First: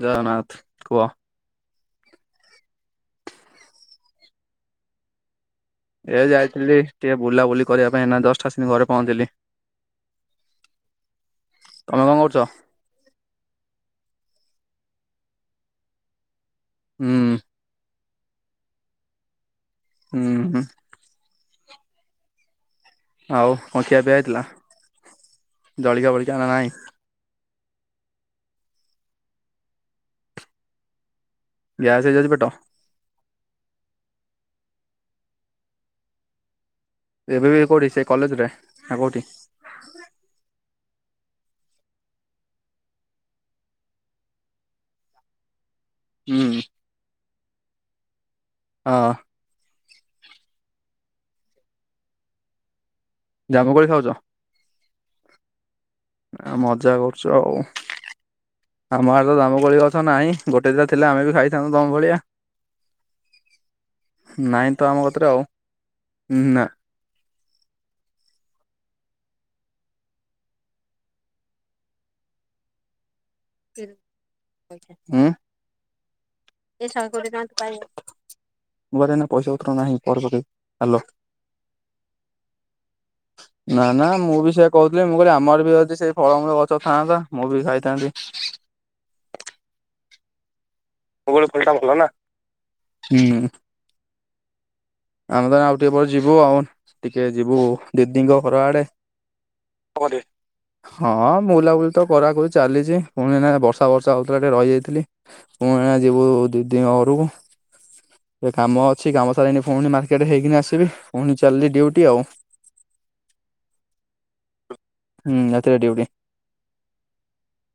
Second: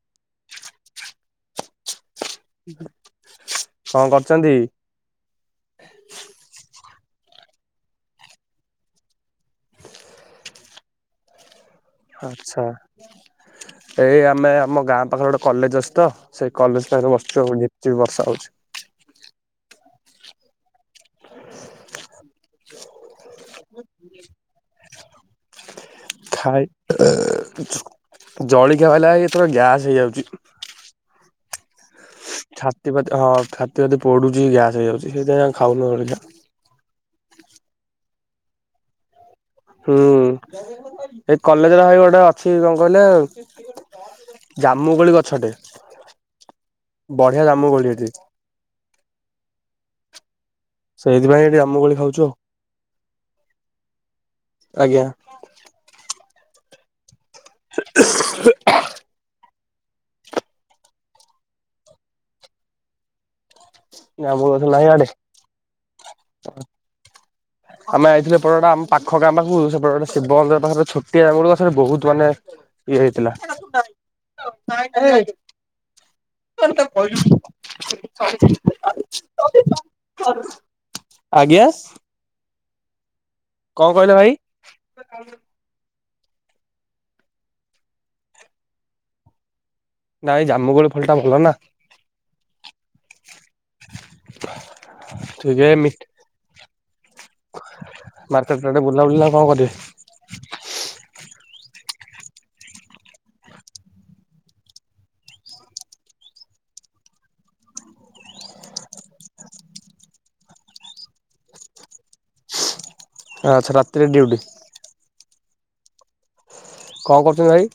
ଜଗନ୍ନାଥ କୁହ କଣ କରୁଛନ୍ତି? ଏ ଯାଇଥିଲି ଟିକେ ବୁଲାବୁଲି କରିବା ପାଇଁ, ଏଇନା ଜଷ୍ଟ ଆସିି ଘରେ ପହଞ୍ଚିଲି। ତମେ କଣ କରୁଛ? ଆଛା, ଏଇ ଆମେ ଆମ ଗାଁ ପାଖରେ ଗୋଟେ କଲେଜ ଅଛି ତ। ସେଇ କଲେଜ ପାଖରେ ହୁଁ ବସିଛୁ ଆଉ। ଝିପ୍ ଝିପ୍ ବର୍ଷା ହଉଛି। ହୁଁ- ହୁଁ। ଆଉ କଣ ଖିଆ ପିଆ ହେଇଥିଲା? ଜଳିଖିଆ ଫଳିଖିଆ ନା ନାହିଁ? ଜଳଖିଆ ଖାଇଲା ବେଳକୁ, ଏଥର ଗ୍ୟାସ୍ ହେଇଯାଉଛି। ଗ୍ୟାସ। ହେଇଯାଉଛି ପେଟ ଛାତି ପାତି ହଁ ଛାତି ପାତି ପୋଡୁଛି, ଗ୍ୟାସ ହେଇଯାଉଛି। ସେଇଥିାଇଁ ଆଉ ଖାଉନୁ ଜଳଖିଆ। ଏବେ ବି କୋଉଠି ସେ କଲେଜରେ, ନା କୋଉଠି? ହୁଁ। ଏଇ କଲେଜରେ ଭାଇ ଗୋଟେ ଅଛି କଣ କହିଲେ? ଜାମୁ କୋଳି ଗଛଟେ। ହୁଁ। ବଢିଆ ଜାମୁକୋଳି ଏଠି। ହଁ। ସେଇଥିପାଇଁ ଏଠି ଜାମୁକୋଳି ଖାଉଛୁ ଆଉ। ଜାମୁକୋଳି ଖାଉଛ? ଆଜ୍ଞା ଆଉ ମଜା କରୁ ଚ ଆଉ ଆମ ଆଗ ଆମ ଭଳି ଗଛ ନାହିଁ ଗୋଟେ ଦା ଥିଲାଥିଲେ ଆମେ ବି ଖାଇଥାନ୍ତୁ ତମ ଭଳିଆ। ଜାମୁ ଗଛ ନାଇଁ ନାହିଁ ତ ଇଆଡେ ଆମ କଥରେ ଆଉ ନା ଆମେ ଆଇଥିଲେ ପଟେ ଆମ ପାଖ ଗ ଆମ ପାଖକୁଟ ଶିବ ମନ୍ଦିର ପାରେ ଛୋଟିଆ ପାରେ ବହୁତ ମାନେ ଇଏ ହେଇଥିଲା [unintelligible] [inaudible] ଉଁ ତ କହିଲୁ [inaudible] ମୋରେନା ପଇସା ଉତ୍ତର ନାହିଁ ପରବର୍ତୀ ହାଲୋ। ବସ୍। ନା ନା ମୁଁ ବି ସେୟଆ କହୁଥିଲି ମୁଁ କହିଲି ଆମର ବି ଅଛି ସେ ଫଳମ ଗଛ ଥାଆନ୍ତା ମୁଁ ବି ଖାଇଥାନ୍ତି। ନାଇଁ ଜାମୁ କୋଳି ବୋଉଳ କୋଳି ଟା ଭଲ ନା। [inaudible] ଆମେ ତ ଟିକେ ଆଉ ମି ଟିକ ପରେ ଯିବୁ ଆଉ ଟିକେ ଯିବୁ ଦିଦିଙ୍କ ଘର ମାର୍କେଟ ଆଡେ ଆଡ଼େ। ବୁଲାବୁଲି ନା କଣ କରିବେ କଉଠି ହଁ ବୁଲାବୁଲି ତ କରାକ ଚାଲିଛି ପୁଣି ନା ବର୍ଷା ବର୍ଷା ହଉଥିଲା ଟିକେ ରହିଯାଇଥିଲି ପୁଣି ଯିବୁ। ଦି ଦିନ ଘରୁ ଏ କାମ ଅଛି କାମ ସାରି। ପୁଣି ମାର୍କେଟରେ ହେଇକିନି ଆସିବି ପୁଣି ଚାଲିଲି ଡଉଟି ଆଉ। ଆଚ୍ଛା ରାତିିରେ ଡିଉଟି। ହୁଁ ଆତ ଡିଉଟିି। କଣ କରୁଛନ୍ତି ଭାଇ।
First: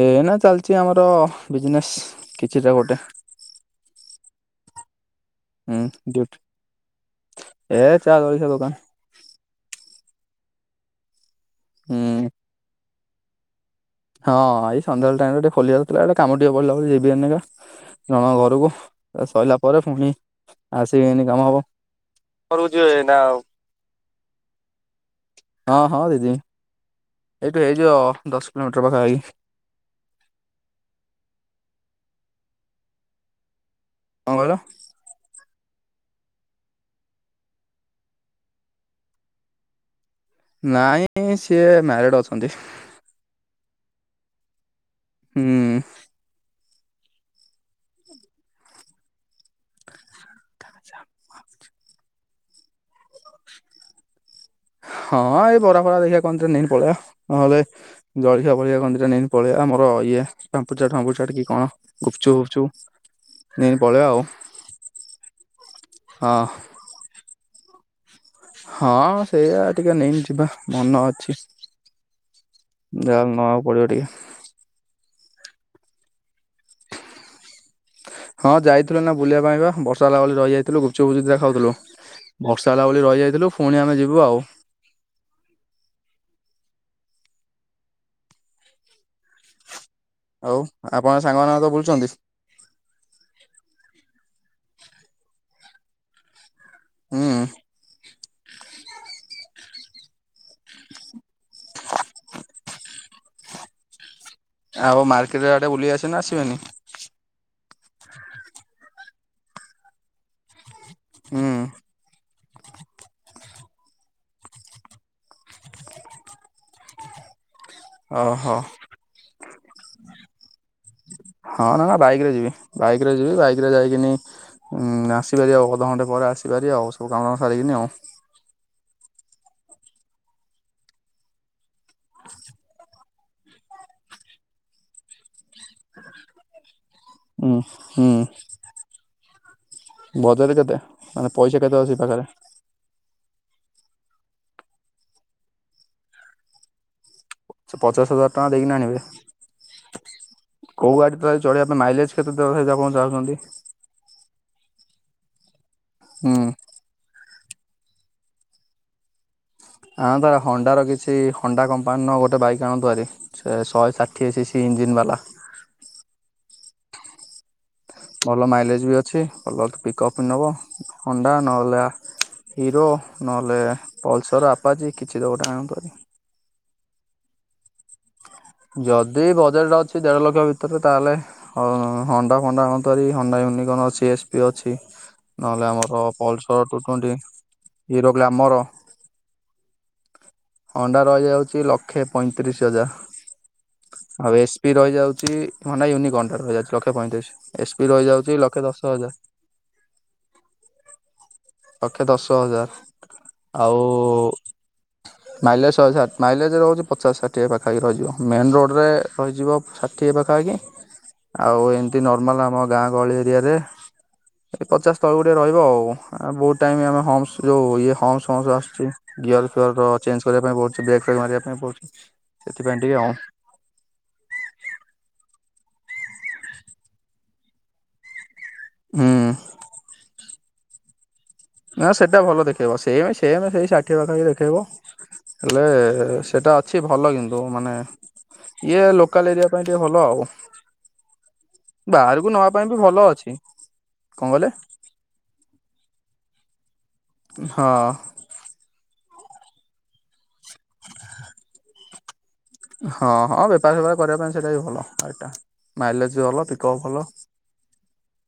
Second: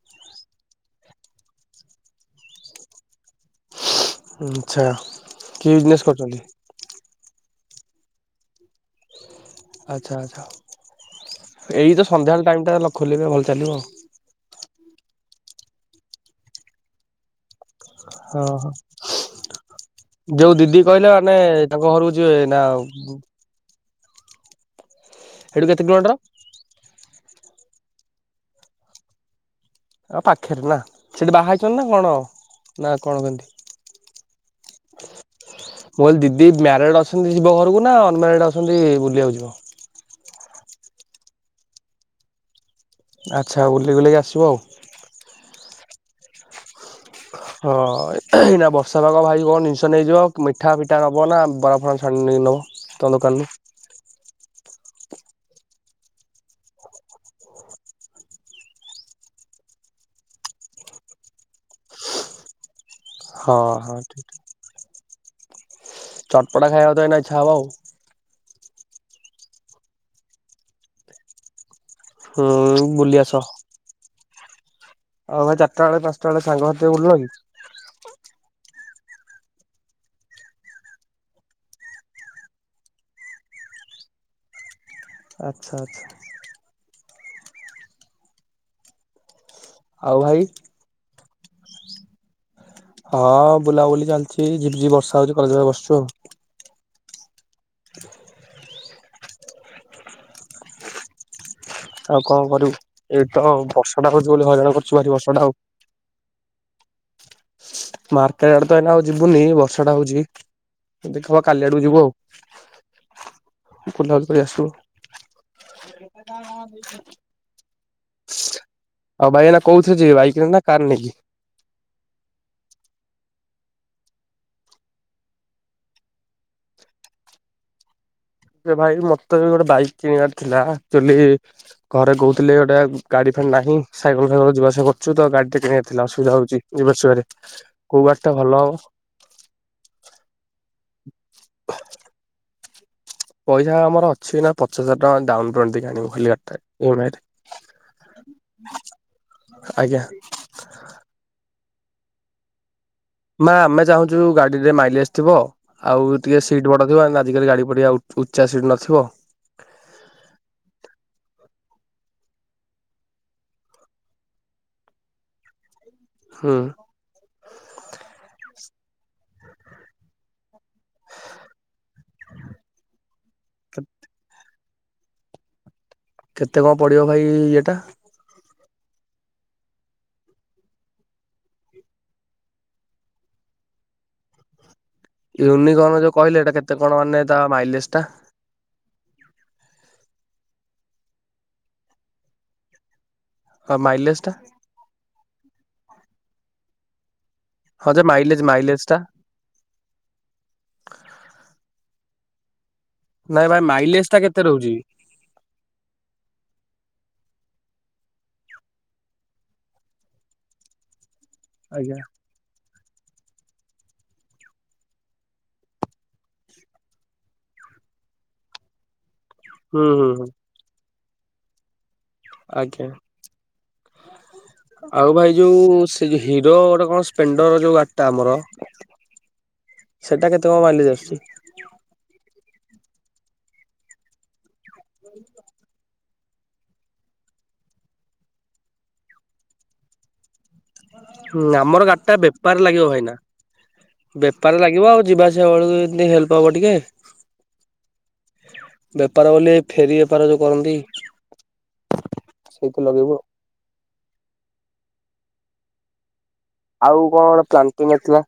ଏଇ ନା ଚାଲିଛି ଆମର ବିଜନେସ କିଛିଟା ଗୋଟେ। ଆଛା କିଏ ହୁଁ ବିଜନେସ୍ ଡ୍ୟୁଟି କରୁଛନ୍ତି। ଏ ଚା ଜଳଖିଆ ଦୋକାନ। ଆଚ୍ଛା ଆଚ୍ଛା ଏଇ ତ ହୁଁ। ସନ୍ଧ୍ୟାବେଳେ ଟାଇମ୍ଟା ଖୋଲିବେ ଭଲ ଚାଲିବ ଆଉ। ହଁ ଏଇ ସନ୍ଧ୍ୟାବେଳେ ଟାଇମ ଟିକେ ଖୋଲିବାର ଥିଲା ଏଟା କାମ ଟିକେଢିଲା ଯିବି। ଜଣ ହଁ ହଁ ଘରକୁ ସରିଲା ପରେ ପୁଣି। ଯୋଉ ଦିଦି ଆସିକି କହିଲେ ଏଇନେ ମାନେ କାମ ହବ। ତାଙ୍କ ଘର ହଉଛି ନା ଘରକୁ ଯିବେ ନା ଆଉ ହଁ କେତେ ହଁ କିଲୋମିଟର? ଦିଦି ଏଇଠୁ ହେଇଯିବ ଦଶ କିଲୋମିଟର ପାଖାଖି। ଆଉ ପାଖରେ ନା ସେଠି ବାହାଇଛନ୍ତି ନା କଣ ନା କଣ କେମତି? କଣ କହିଲ? ମୁଁ କହିଲି ଦିଦି ମ୍ୟାରିଡ ଅଛନ୍ତି ଯିବ ଘରକୁ ନା ଅନମାରିଡ ଅଛନ୍ତି ବୁଲିବାକୁ ଯିବ। ନାଇଁ ସିଏ ମ୍ୟାରିଡ ଅଛନ୍ତି। ଆଚ୍ଛା ବୁଲ ବୁଲିକି ଆସିବ ଆଉ। ହୁଁ। ହଁ ଏଇ ନା ବର୍ଷା ଭାଗ ଭାଇ କଣ ଜିନିଷ ନେଇଯିବ ମିଠା ଫିଠା ନବ ନା ବରାଫର ଛାଣି ନେଇ ନବ ତମ ଦୋକାନରୁ। [inaudible] ହଁ ଏଇ ବରା ଫରା ଦେଖିବା କନ୍ଦରେ ନେଇନି ପଳେଇଆ ନହେଲେ ଜଳଖଆ ପଳିଆ କନ୍ଦରେ ନେଇନି ପଳେଇଆ ଆଉ। ଆମର ଇଏ ଫାପୁ ଫମ୍ୁ କି କଣ ଗୁପଚୁୁପଚୁ। ହଁ ହଁ ଠିକ୍ ଠିକ୍ ହଁ ଚଟପଟା ଖାଇବାକୁ ତ ଏ ନହିଛା ହବ ଆଉ। ହଁ ସେଇଆା ଟିକେ ନେଇ ଯିବା ମନ ଅଛି। ହୁଁ ଯାହା ବୁଲି ଲେ ଆସ ନବାକୁ ପଡିବ ଟିକେ। ଆଉ ଭାଇ ଚାରିଟା ବେଳେ ପାଞ୍ଚଟା ବେଳେ ସାଙ୍ଗ ସାା ବୁଲିଲ କି? ହଁ ଯାଇଥିଲୁ ନା ବୁଲିବା ପାଇଁ ବା ବର୍ଷା ହେଲା ବଳେ ରହିଯାଇଥିଲୁ ଗୁପଚୁପୁଚୁି ଖାଉଥିଲୁ। ବକ୍ସା ହେଲା ଭଳି ରହିଯାଇଥିଲୁ ପୁଣି ଆମେ ଯିବୁ ଆଉ। ଆଚ୍ଛା ଆଚ୍ଛା। ଆଉ ଭାଇ ହଉ ଆପଣ ସାଙ୍ଗ ମାନଙ୍କ ତ ବୁଲୁଛନ୍ତି। ହଁ ବୁଲାବୁଲି ଚାଲିଛି ଯିଝି ବର୍ଷା ହଉଛି କରିିବା ବସିଛୁ ଆଉ। ହୁଁ। ଆଉ କଣ କରିବୁ? ଏଇଟି ତ ବର୍ଷାଟା ହଉଛି ବୋଲି ହଇରାଣ କରୁଛି ଆଉ ଭାରି ମାର୍କେଟ ବର୍ଷାଟା ଆଉ। ଆଡେ ବୁଲି ଆସେ ନା ଆସିବେନି? ମାର୍କେଟ୍ ଆଡେ ତ ଏଇନା ଆଉ ଯିବୁନି, ବର୍ଷାଟା ହଉଛି, ଦେଖିବା ହୁଁ କାଲି ଆଡକୁ ଯିବୁ ଆଉ। ବୁଲାବୁଲି କରି ଆସିବୁ। କେଟା କ ଓହୋ। କୋଉଥିରେ ଯିବେ ବାଇକରେ ନା କାର ନେଇକି? ହଁ ନା ନା ବାଇକରେ ଯିବି। ବାଇକରେ ଯିବି, ବାଇକ୍ ଯାଇକିନି, ଉମ୍ ଆସିପାରିବି ଆଉ ଅଧଘଣ୍ଟେ ପରେ ଆସିପାରିବି ଆଉ, ସବୁ କାମ ସାରିକିନି ଆଉ। ଆରେ ଭାଇ ମତେ ଗୋଟେ ବାଇକ୍ କିଣିବାର ଥିଲା। ଆକ୍ଚୁଆଲି ଘରେ କହୁଥିଲେ, ଗୋଟେ ଗାଡି ଫାଡି ନାହିଁ ସାଇକଲ ଫାଇକଲରେ ଯିବାଆସିବା କରୁଚୁ ତ, ଗାଡିଟେ କିଣିଆର ଥିଲା ଅସୁବିଧା ହଉଛି। ଯିବା ଆସିବାରେ। ହୁଁ କୋଉ ଗାଡ଼ିଟା ଭଲ ହବ? ବଜେଟ୍ କେତେ? ମାନେ ପଇସା କେତେ ଅଛି ପାଖରେ? ପଇସା ଆମର ଅଛି ଏଇନା ପଚାଶ ହଜାର ଟଙ୍କା ଡାଉନ ପେମଣ୍ଟ ଦେଇ ଆଣିବୁ ଖାଲି ଗାଡ଼ିଟା, ଇ ଏମ୍ ଆଇ ରେ। ସେ ପଚାଶ ହଜାର ଟଙ୍କା ଦେଇକିନା ଆଣିବେ, ଆଜ୍ଞା। କୋଉ ଗାଡି ପ୍ରାୟ ଚଳେଇବା ତା ମାଇଲେଜ୍ କେତେ [unintelligible] ମା ଆମେ ଚାହୁଁଛୁ ଗାଡିରେ ମାଇଲେଜ ଥିବ, ଆଉ ଟିକେ ହୁଁ ସିଟ୍ ବଡ ଥିବ [unintelligible] ଆଜିକାଲି ଗାଡି ଫାଡ଼ି ଆଉ ଉ-ଉଚ୍ଚା ସିଟ ନଥିବ। ହଁ ବା ହଣ୍ଡାର କିଛି, ହୋଣ୍ଡା କମ୍ପାନୀର ଗୋଟେ ବାଇକ୍ ଆଣନ୍ତୁ ହାରି, ଶହେ ଷାଠିଏ ସି ସି ଇଞ୍ଜିନ ବାଲା। ହୁଁ। ଭଲ ମାଇଲେଜ ବି ଅଛି, ଭଲ ପିକ୍ଅପ୍ ବି ନବ ହୋଣ୍ଡା, ନହେଲେ ହିରୋ, ନହଲେ ପଲସର, ଆପ ନବା ଯେ କିଛି ତ ଗୋଟେ ଆମ୍ପରେ କେତେ କଣ ପଡିବ ଭାଇ ଇଏଟା? ଯଦି ବଜେଟ ଅଛି ଦେଢ ଲକ୍ଷ ଭିତରେ ତାହେଲେ, ହୋ-ହୋଣ୍ଡା ଫଣ୍ଡା ଆଣନ୍ତ ହାରି ହୋଣ୍ଡାଇ ୟୁନିକର୍ଣ୍ଣ ଅଛି, ଏସ୍ ପି ଅଛି ନହେଲେ ୟୁନିକର୍ଣ୍ଣ ଆମର ଯୋଉ କହିଲେ ଏଇଟା ପଲସର, କେତେ ଟୁ କଣ ଟ୍ୱେଣ୍ଟି, ମାନେ ତା ମାଇଲେଜ ଟା? Hero Glamour. ହୋଣ୍ଡା ରହିଯାଉଛି ଲକ୍ଷେ ପଇଁତିରିଶ ହଜାର। ହଁ ମାଇଲେଜ ଟା ଆଉ ଏସ୍ ପି ରହିଯାଉଛି, ହୋଣ୍ଡା ୟୁନିକର୍ଣ୍ଣଟା ରହିଯାଉଛି ଲକ୍ଷେ ପଇଁତିରିଶ। ଏସ୍ ପି ହଁ ଯେ ରହିଯାଉଛି ମାଇଲେଜ ଲକ୍ଷେ ମାଇଲେଜ ଦଶ ଟା ହଜାର। ଲକ୍ଷେ ଦଶ ହଜାର। ନାଇଁ ଭାଇ ଆଉ ମାଇଲେଜ ଟା କେତେ ରହୁଛି? ମାଇଲେଜ ଶହେ ସାତ, ମାଇଲେଜ ରହୁଛି ପଚାଶ ସାଠ ଷାଠିଏ ପାଖାପାଖି ରହିଯିବ। ମେନ୍ ରୋଡ଼ରେ ରହିଯିବ ଷାଠିଏ ପାଖାପାଖି ଆଉ ଆଜ୍ଞା। ଏମତି ନର୍ମାଲ ଆମ ଗାଁ ଗହଳି ଏରିଆରେ, ଏଇ ପଚାଶ ତଳକୁ ଟିକେ ରହିବ ଆଉ। ଆ ବହୁତ ଟାଇମ ଆମେ ହମ୍ସ ଯୋଉ ଇଏ ହମ୍ସ ଫମ୍ସ ଆସୁଛି, ଗିୟର ହୁଁ ଫିଅର ହୁଁ ହୁଁ ଚେଞ୍ଜ କରିବା ପାଇଁ ବହୁତ [unintelligible] ବ୍ରେକ ମାରିବା ପାଇଁ ପଡୁଛି, ସେଥିପାଇଁ ଆଜ୍ଞା ଟିକେ ଆଉ। ଆଉ ଭାଇ ଯୋଉ, ସେ ଯୋଉ ହିରୋ ଗୋଟେ କଣ ସ୍ପ୍ଲେଣ୍ଡର ଯୋଉ ଗାଡିଟା ଆମର ହୁଁ। ସେଟା କେତେ କଣ ମାଇଲେଜ୍ ଆସୁଛି? ନା ସେଟା ଭଲ ଦେଖେଇବ। ସେମ ସେମ ସେଇ ଷାଠିଏ ପାଖପାଖି ଦେଖେଇବ, ହେଲେ ସେଇଟା ଅଛି ଭଲ କିନ୍ତୁ ମାନେ ଇଏ ଲୋକାଲ ଏରିଆ ପାଇଁ ଟିକେ ଭଲ ଆଉ। ହୁଁ। ଆମର ଗାଡିଟା ବାହାରକୁ ନବା ବେପାର ପାଇଁ ବି ଲାଗିବ ଭଲ ଭାଇନା। ଅଛି କଣ କହିଲେ ବେପାରରେ ଲାଗିବ ଆଉ ଯିବା ଆସିବା ବେଳକୁ ଏନ୍ତି ହେଲ୍ପ ହବ ଟିକେ। ହଁ। ବେପାର ବୋଲି ଏଇ ଫେରି ବେପାର ଯୋଉ କରନ୍ତି। ସେଇଥିରେ ହଁ ଲଗେଇବୁ ହଁ। ବେପାର ଫେପାର କରିବା ପାଇଁ ସେଇଟା ବି ଭଲ ଏଇଟା। ମାଇଲେଜ ବି ଭଲ ପିକଅପ୍ ଭଲ ଆଉ କଣ ଗୋଟେ ପ୍ଲାଣ୍ଟିନ ଥିଲା?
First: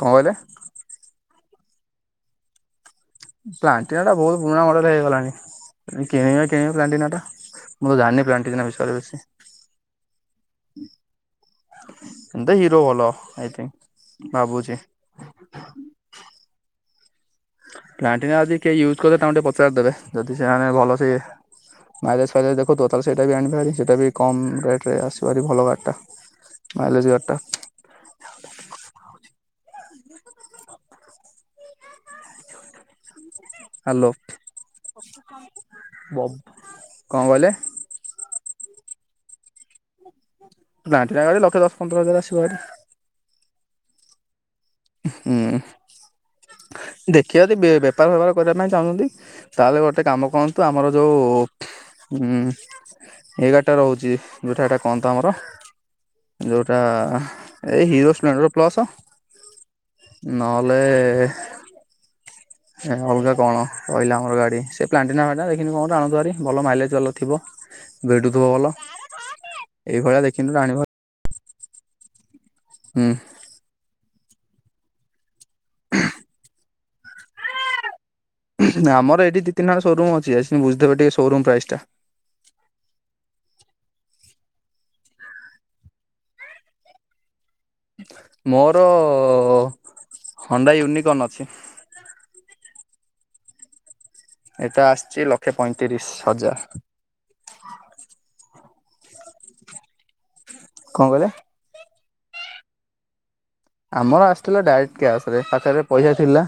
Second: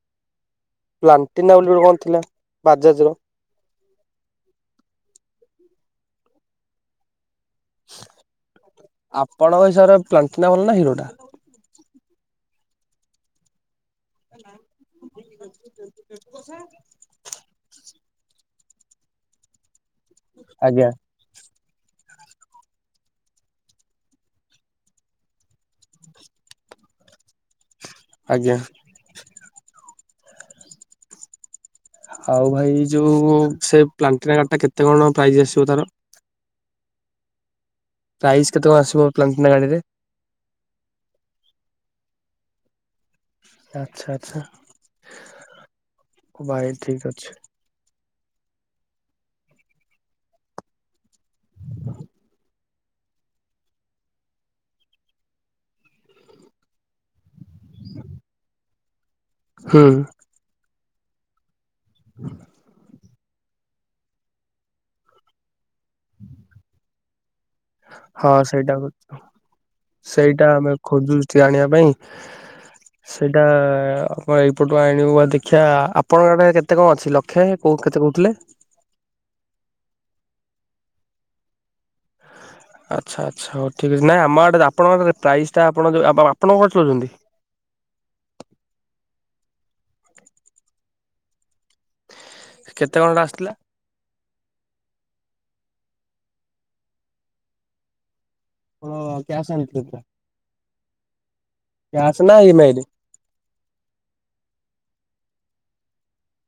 କଣ କହିଲେ? ପ୍ଲାଣ୍ଟିନା ବୋଲି ଗୋଟେ କଣ ଥିଲା, ବାଜାଜର? ପ୍ଲାଣ୍ଟିନାଟା ବହୁତ ପୁରୁଣା ମଡେଲ ହେଇଗଲାଣି, ଯଦି କିଣିବେ କିଣିବେ ପ୍ଲାଣ୍ଟିନାଟା। ମୁଁ ଜାଣିନି ପ୍ଲାଣ୍ଟିନା ବିଷୟରେ ବେଶୀ। ଆପଣଙ୍କ ହିସାବରେ ପ୍ଲାଣ୍ଟିନା ଭଲ ନା ହିରୋ ଟା? ଏମତି ହିରୋ ଭଲ ଆଇ ଥିଙ୍କ ଭାବୁଚି। ପ୍ଲାଣ୍ଟିନା ଯଦି କେହି ୟୁଜ୍ କରୁଥିବେ ତାଙ୍କୁ ଟିକେ ପଚାରିଦେବେ ଯଦି ସେମାନେ ଆଜ୍ଞା। ଭଲ ସେ। ମାଇଲେଜ ଫାଇଲେଜ ଦେଖଉଥିବ ତାହେଲେ ସେଇଟା ବି ଆଣିିବେ ହାରି ସେଇଟା ବି କମ ରେଟ ରେ ଆସିବ ହାରି ଭଲ ଗାଡି ଟା। ମାଇଲେଜ ଗାଡିଟା। ଆଜ୍ଞା ଆଉ ଭାଇ ଯୋଉ ସେ ହ୍ୟାଲୋ ପ୍ଲାନଟିନା ଗାଡି ଟା କେତେ କଣ ପ୍ରାଇଜ ଆସିବ ତାର। କଣ କହିଲେ। ପ୍ରାଇସ୍ କେତେ କଣ ଆସିବ ପ୍ଲାଟିନା ଗାଡିରେ। ପ୍ଲାଟିନା ଗାଡି ଲକ୍ଷେ ଦଶ ପନ୍ଦର ହଜାର ଆସିବ ହାରି। ଆଚ୍ଛା ଆଚ୍ଛା। ହୁଁ ଭାଇ ଠିକ ଅଛି। ଦେଖିିବା ଯଦି ବେ ବେପାର ଫେପାର କରିବା ପାଇଁ ଚାହୁଁଛନ୍ତି ତାହେଲେ ଗୋଟେ କାମ କରନ୍ତୁ ଆମର ଯୋଉ ଉଁ। ଏଇ ଗାଡିଟା ରହୁଛି ଯୋଉଟା ଏଟା କଣ ତ ଆମର ଯୋଉଟା। ଏଇ ହିରୋ ସ୍ପ୍ଲେଣ୍ଡର ପ୍ଲସ୍ସ। ହଁ। କଲେ। ଅଲଗା କଣ ରହିଲା ଆମର ଗାଡି ସେ ପ୍ଲାଟିନା ଫ୍ଲାଟିନା ଦେଖିନି କଣ ଆଣନ୍ତୁ ହାରି ଭଲ ମାଇଲେଜ ଭଲ ଥିବ। ହଁ ଭିଡୁଥିବ ଭଲ ସେଇଟା କୁ ଏଇଭଳିଆ ଦେଖିକି ସେଇଟା ଗୋଟେ ଆମେ ଆଣିବ ଖୋଜୁ ଚି ଆଣିବା ପାଇଁ ହୁଁ ସେଇଟା। ହଁ ଏଇପଟୁ ଆଣିବୁ ବା ଦେଖିବା ଆପଣଙ୍କ ଆଡେ କେତେ କଣ ଅଛି ଲକ୍ଷେ କୋଉ କେତେ କ ଆମର ଏଇଠି ଦି ତିନିଟା ଖଣ୍ଡେ ସୋରୁମ ଅଛି ଆଶିକିନି ବୁଝଦେବେ ଟିକେ ସୋରୁମ ପ୍ରାଇସ୍ ଟା। ଆଚ୍ଛା ଆଚ୍ଛା ହଉ ଠିକ ଅଛି ନାଇଁ ଆମ ଆଡେ ଆପଣଙ୍କ ଆଡେ ପ୍ରାଇସ୍ ଟା ଆପଣ ଯୋଉ ଆପଣ କଣ ଗାଡି ଚଲଉଛନ୍ତି। ମୋର ହୋଣ୍ଡା ୟୁନିକନ ଅଛି। କେତେ କଣ ସେଟା ଆସିଥିଲା। ଏଟା ଆସିଛି ଲକ୍ଷେ ପଇଁତିରିଶ ହଜାର। ଓ କ୍ୟାଶ ଆଣିଥିଲେ। ପୁରା। କଣ କହିଲେ। କ୍ୟାସ ନା ଇ ମା ଇ ରେ। ଆମର ଆସିଥିଲା ଡାଇରେକ୍ଟ କ୍ୟାସ ରେ ପାଖରେ ପଇସା ଥିଲା।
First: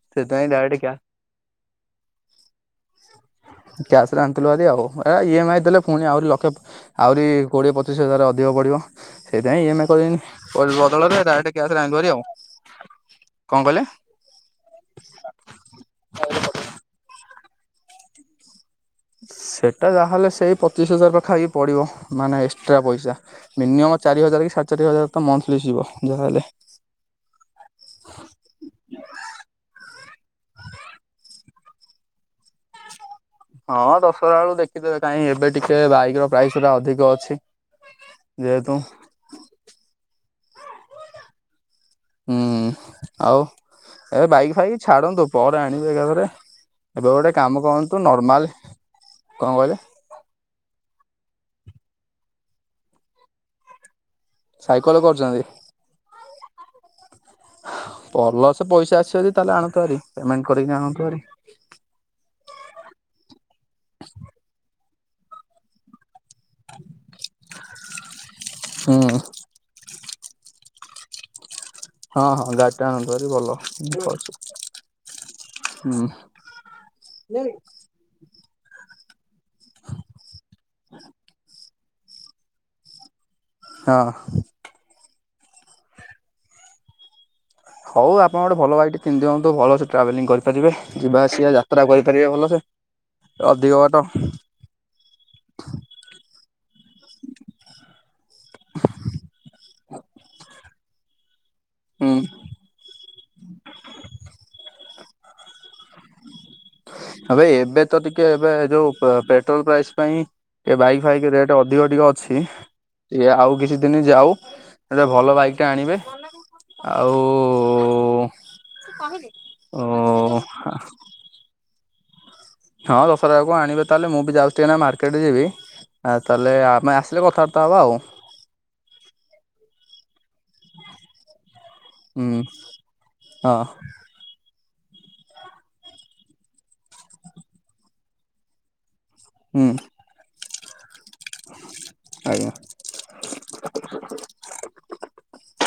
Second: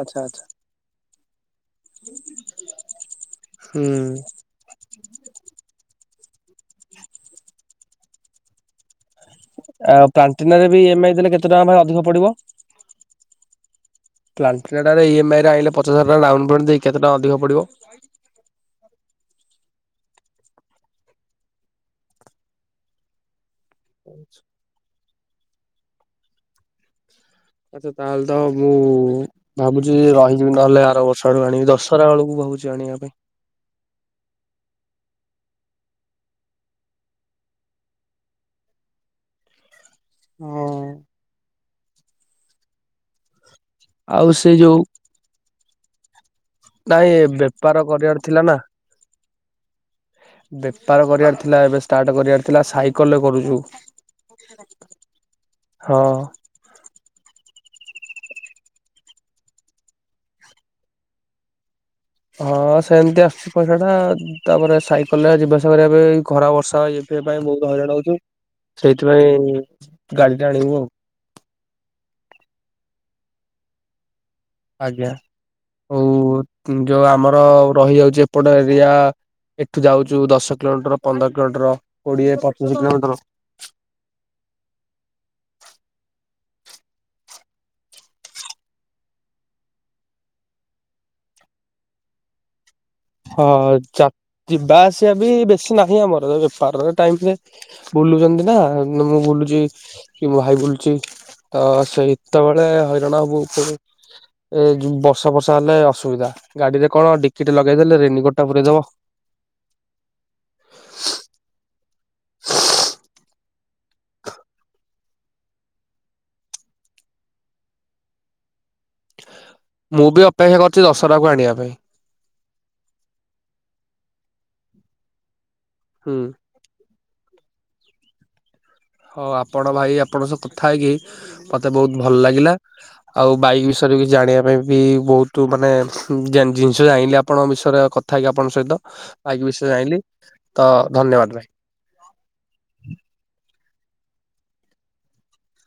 ଆଚ୍ଛା ଆଚ୍ଛା ପାଇଁ ଡାଇରେକ୍ଟ କ୍ୟାସ। ହୁଁ କ୍ୟାସରେ ଆଣିଥିଲୁ ହାରି ଆଉ ଏରା ଇ ଏମ୍ ଆଇ ଦେଲେ ପୁଣି ଆହୁରି। ଲକ୍ଷେ ଆହୁରି କୋଡ଼ିଏ ପଚିଶ ହଜାର ଅଧିକ ପଡ଼ିବ। ସେଇଥିାଇଁ ଇ ଏମ ଆଇ ଆଉ କଲିନି ପ୍ଲାଣ୍ଟିନାରେ କହିଲୁ ବି ଇଏମଆଇ ବଦଳରେ ଦେଲେ କେତେ ଡାଇରେକ୍ଟ କ୍ୟାସରେ ଆଣିଲୁ ଭାରି ଆଉ। କଣ କହିଲେ? ପ୍ଲାନଟିନା ଟା ରେ ଇ ଏମ୍ ଆଇ ରେ ଆଣିଲେ ପଚାଶ ହଜାର ଟଙ୍କା ଡାଉନ୍ପେମେଣ୍ଟ ଦେଇକି କେତେ ଟଙ୍କା। ଅଧିକ ପଡିବ। ସେଟା ଯାହାହେଲେ ସେଇ ପଚିଶ ହଜାର ପାଖା ପାଖି ପଡିବ ମାନେ ଏକ୍ସଟ୍ରା ପଇସା। ମିନିମମ୍ ଚାରି ହଜାର କି ସାଢେ ଚାରି ହଜାର ତ ମନ୍ଥଲି ଯିବ ଯାହାହଲେ। ଆଛା ତାହେଲେ ତ ମୁଁ ଭାବୁଛି ରହିଯିବି ନହେଲେ ଆର ବର୍ଷ ଆଡକୁ ଆଣିବି ଦଶହରା ବେଳକୁ। କହୁଛି ଆଣିବା ପାଇଁ। ହଁ ଦଶହରା ବେଳୁକୁ ଦେଖିଦେବେ କାହିଁ ଏବେ ଟିକେ ବାଇକ ର ପ୍ରାଇସ ଗୁରା ଅଧିକ ଅଛି। ଯେହେତୁ। ଉଁ। ହୁଁ ଆଉ ଏ ଆଉ ସେ ବାଇକ ଯୋଉ ଫାଇକ ଛାଡନ୍ତୁ ପରେ ଆଣିବେ ଏକାଥରେ। ଏବେ ନାଇଁ ଏ ଗୋଟେ କାମ ବେପାର କରନ୍ତୁ କରିବାର ନର୍ମାଲ ଥିଲା ନା କଣ କହିଲେ ବେପାର କରିବାର। ଥିଲା ଏବେ ଷ୍ଟାର୍ଟ କରିବାର ଥିଲା ସାଇକେଲରେ କରୁଛୁ। ସାଇକେଲ କରୁଛନ୍ତି ହଁ। ଭଲ ସେ ସେ ପଇସା ଆସିବ ଯଦି ତାହେଲେ ଆଣନ୍ତୁ ହାରି ପେମେଣ୍ଟ କରିକି ଆଣନ୍ତୁହାରି। ହଁ ସେମତି ଆସୁଛି ପଇସା ଟା ତାପରେ ସାଇକେଲ ରେ ଯିବା ଆସିବା କରିବା ପାଇଁ। ଖରା ବର୍ଷା ଇଏ ଫିଏ ପାଇଁ ବହୁତ ହଇରାଣ ହଉଛୁ ହୁଁ ସେଇଥିପାଇଁ। ଗାଡ଼ି ଟା ଆଣିବୁ ଆଉ। ହଁ ହଁ ଗାଡି ଟା ଆଣନ୍ତୁ ହାରି ଭଲ ଦି ଆଜ୍ଞା ଆଉ ଯୋଉ ଆମର ରହିଯାଉଛି ଏପଟ ଏରିଆ ଏଠୁ ଯାଉଚୁ ଦଶ କିଲୋମିଟର ପନ୍ଦର କିଲୋମିଟର କୋଡିଏ ପଚିଶ କିଲୋମିଟର। ହଁ। [inaudible] ହଉ ଆପଣ ଗୋଟେ ଭଲ ବାଇକ୍ ଟେ କିିଣିଦିଅନ୍ତୁ। ଭଲସେ ଟ୍ରାଭେଲିଂ କରିପାରିବେ। ଯିବା ଆସିବା ଯାତ୍ରା କରିପାରିବେ ଭଲସେ। ଅଧିକ ହଁ। ବାଟ ଯା ଯିବା ଆସିବା ପି ବେଶୀ ନାହିଁ ଆମର। [unintelligible] ବୁଲୁଛନ୍ତି ନା ମୁଁ ବୁଲୁଚି କି ମୋ ଭାଇ ବୁଲୁଚି। ତ ହୁଁ ସେତେବେଳେ ହଇରାଣ ହବୁ। ପୁଣି ଏ ବର୍ଷା ବର୍ଷା ହେଲେ ଅସୁବିଧା। ଗାଡିରେ କଣ ଡିକି ଏବେ ଟେ ଲ ଏବେ ତ ଟିକେ ଏବେ ଯୋଉ ପେଟ୍ରୋଲ ପ୍ରାଇସ୍ ପାଇଁ ଏ ବାଇକ୍ ଫାଇକ ରେଟ୍ ଅ ଧିକ ଟିକେ ଅଛି। ଆଉ କିଛି ଦିନ ଯାଉ ଗୋଟେ ଭଲ ବାଇକ୍ ଟେ ଆଣିବେ। ଆଉ ଓ ମୁଁ ବି ଅପେକ୍ଷା କରୁଚି ଦଶହରା କୁ ଆଣିବା ପାଇଁ। ହଁ ଦଶହରା ବେଳକୁ ଆଣିବେ ତାହେଲେ ମୁଁ ବି ଯାଉଛି ଟିକେ ନାକୁ ମାର୍କେଟ ଯିବି। ଆ ହୁଁ ତାହେଲେ ଆମେ ଆସିଲେ କଥାବା ଥା ହବ ଆଉ। ହଉ ଆପଣ ଭାଇ ଆପଣଙ୍କ ସହ କଥା ହେଇକି ମତେ ବହୁତ ଭଲ ହୁଁ ଲାଗିଲା। ଆଉ ହଁ ବାଇକ୍ ବିଷୟରେ ଜାଣିବା ପାଇଁ ବି ବହୁତ ମାନେ ଜିନିଷ ଜାଣିଲି ଆପଣଙ୍କ ବିଷୟରେ କଥା ହେଇକି ଆପଣଙ୍କ ସହିତ। ବାଇକ୍ ବିଷୟ ହୁଁ ରେ ଜାଇଁଲି। ତ ଧନ୍ୟବାଦ ଭାଇ। ଆଜ୍ଞା। [inaudible]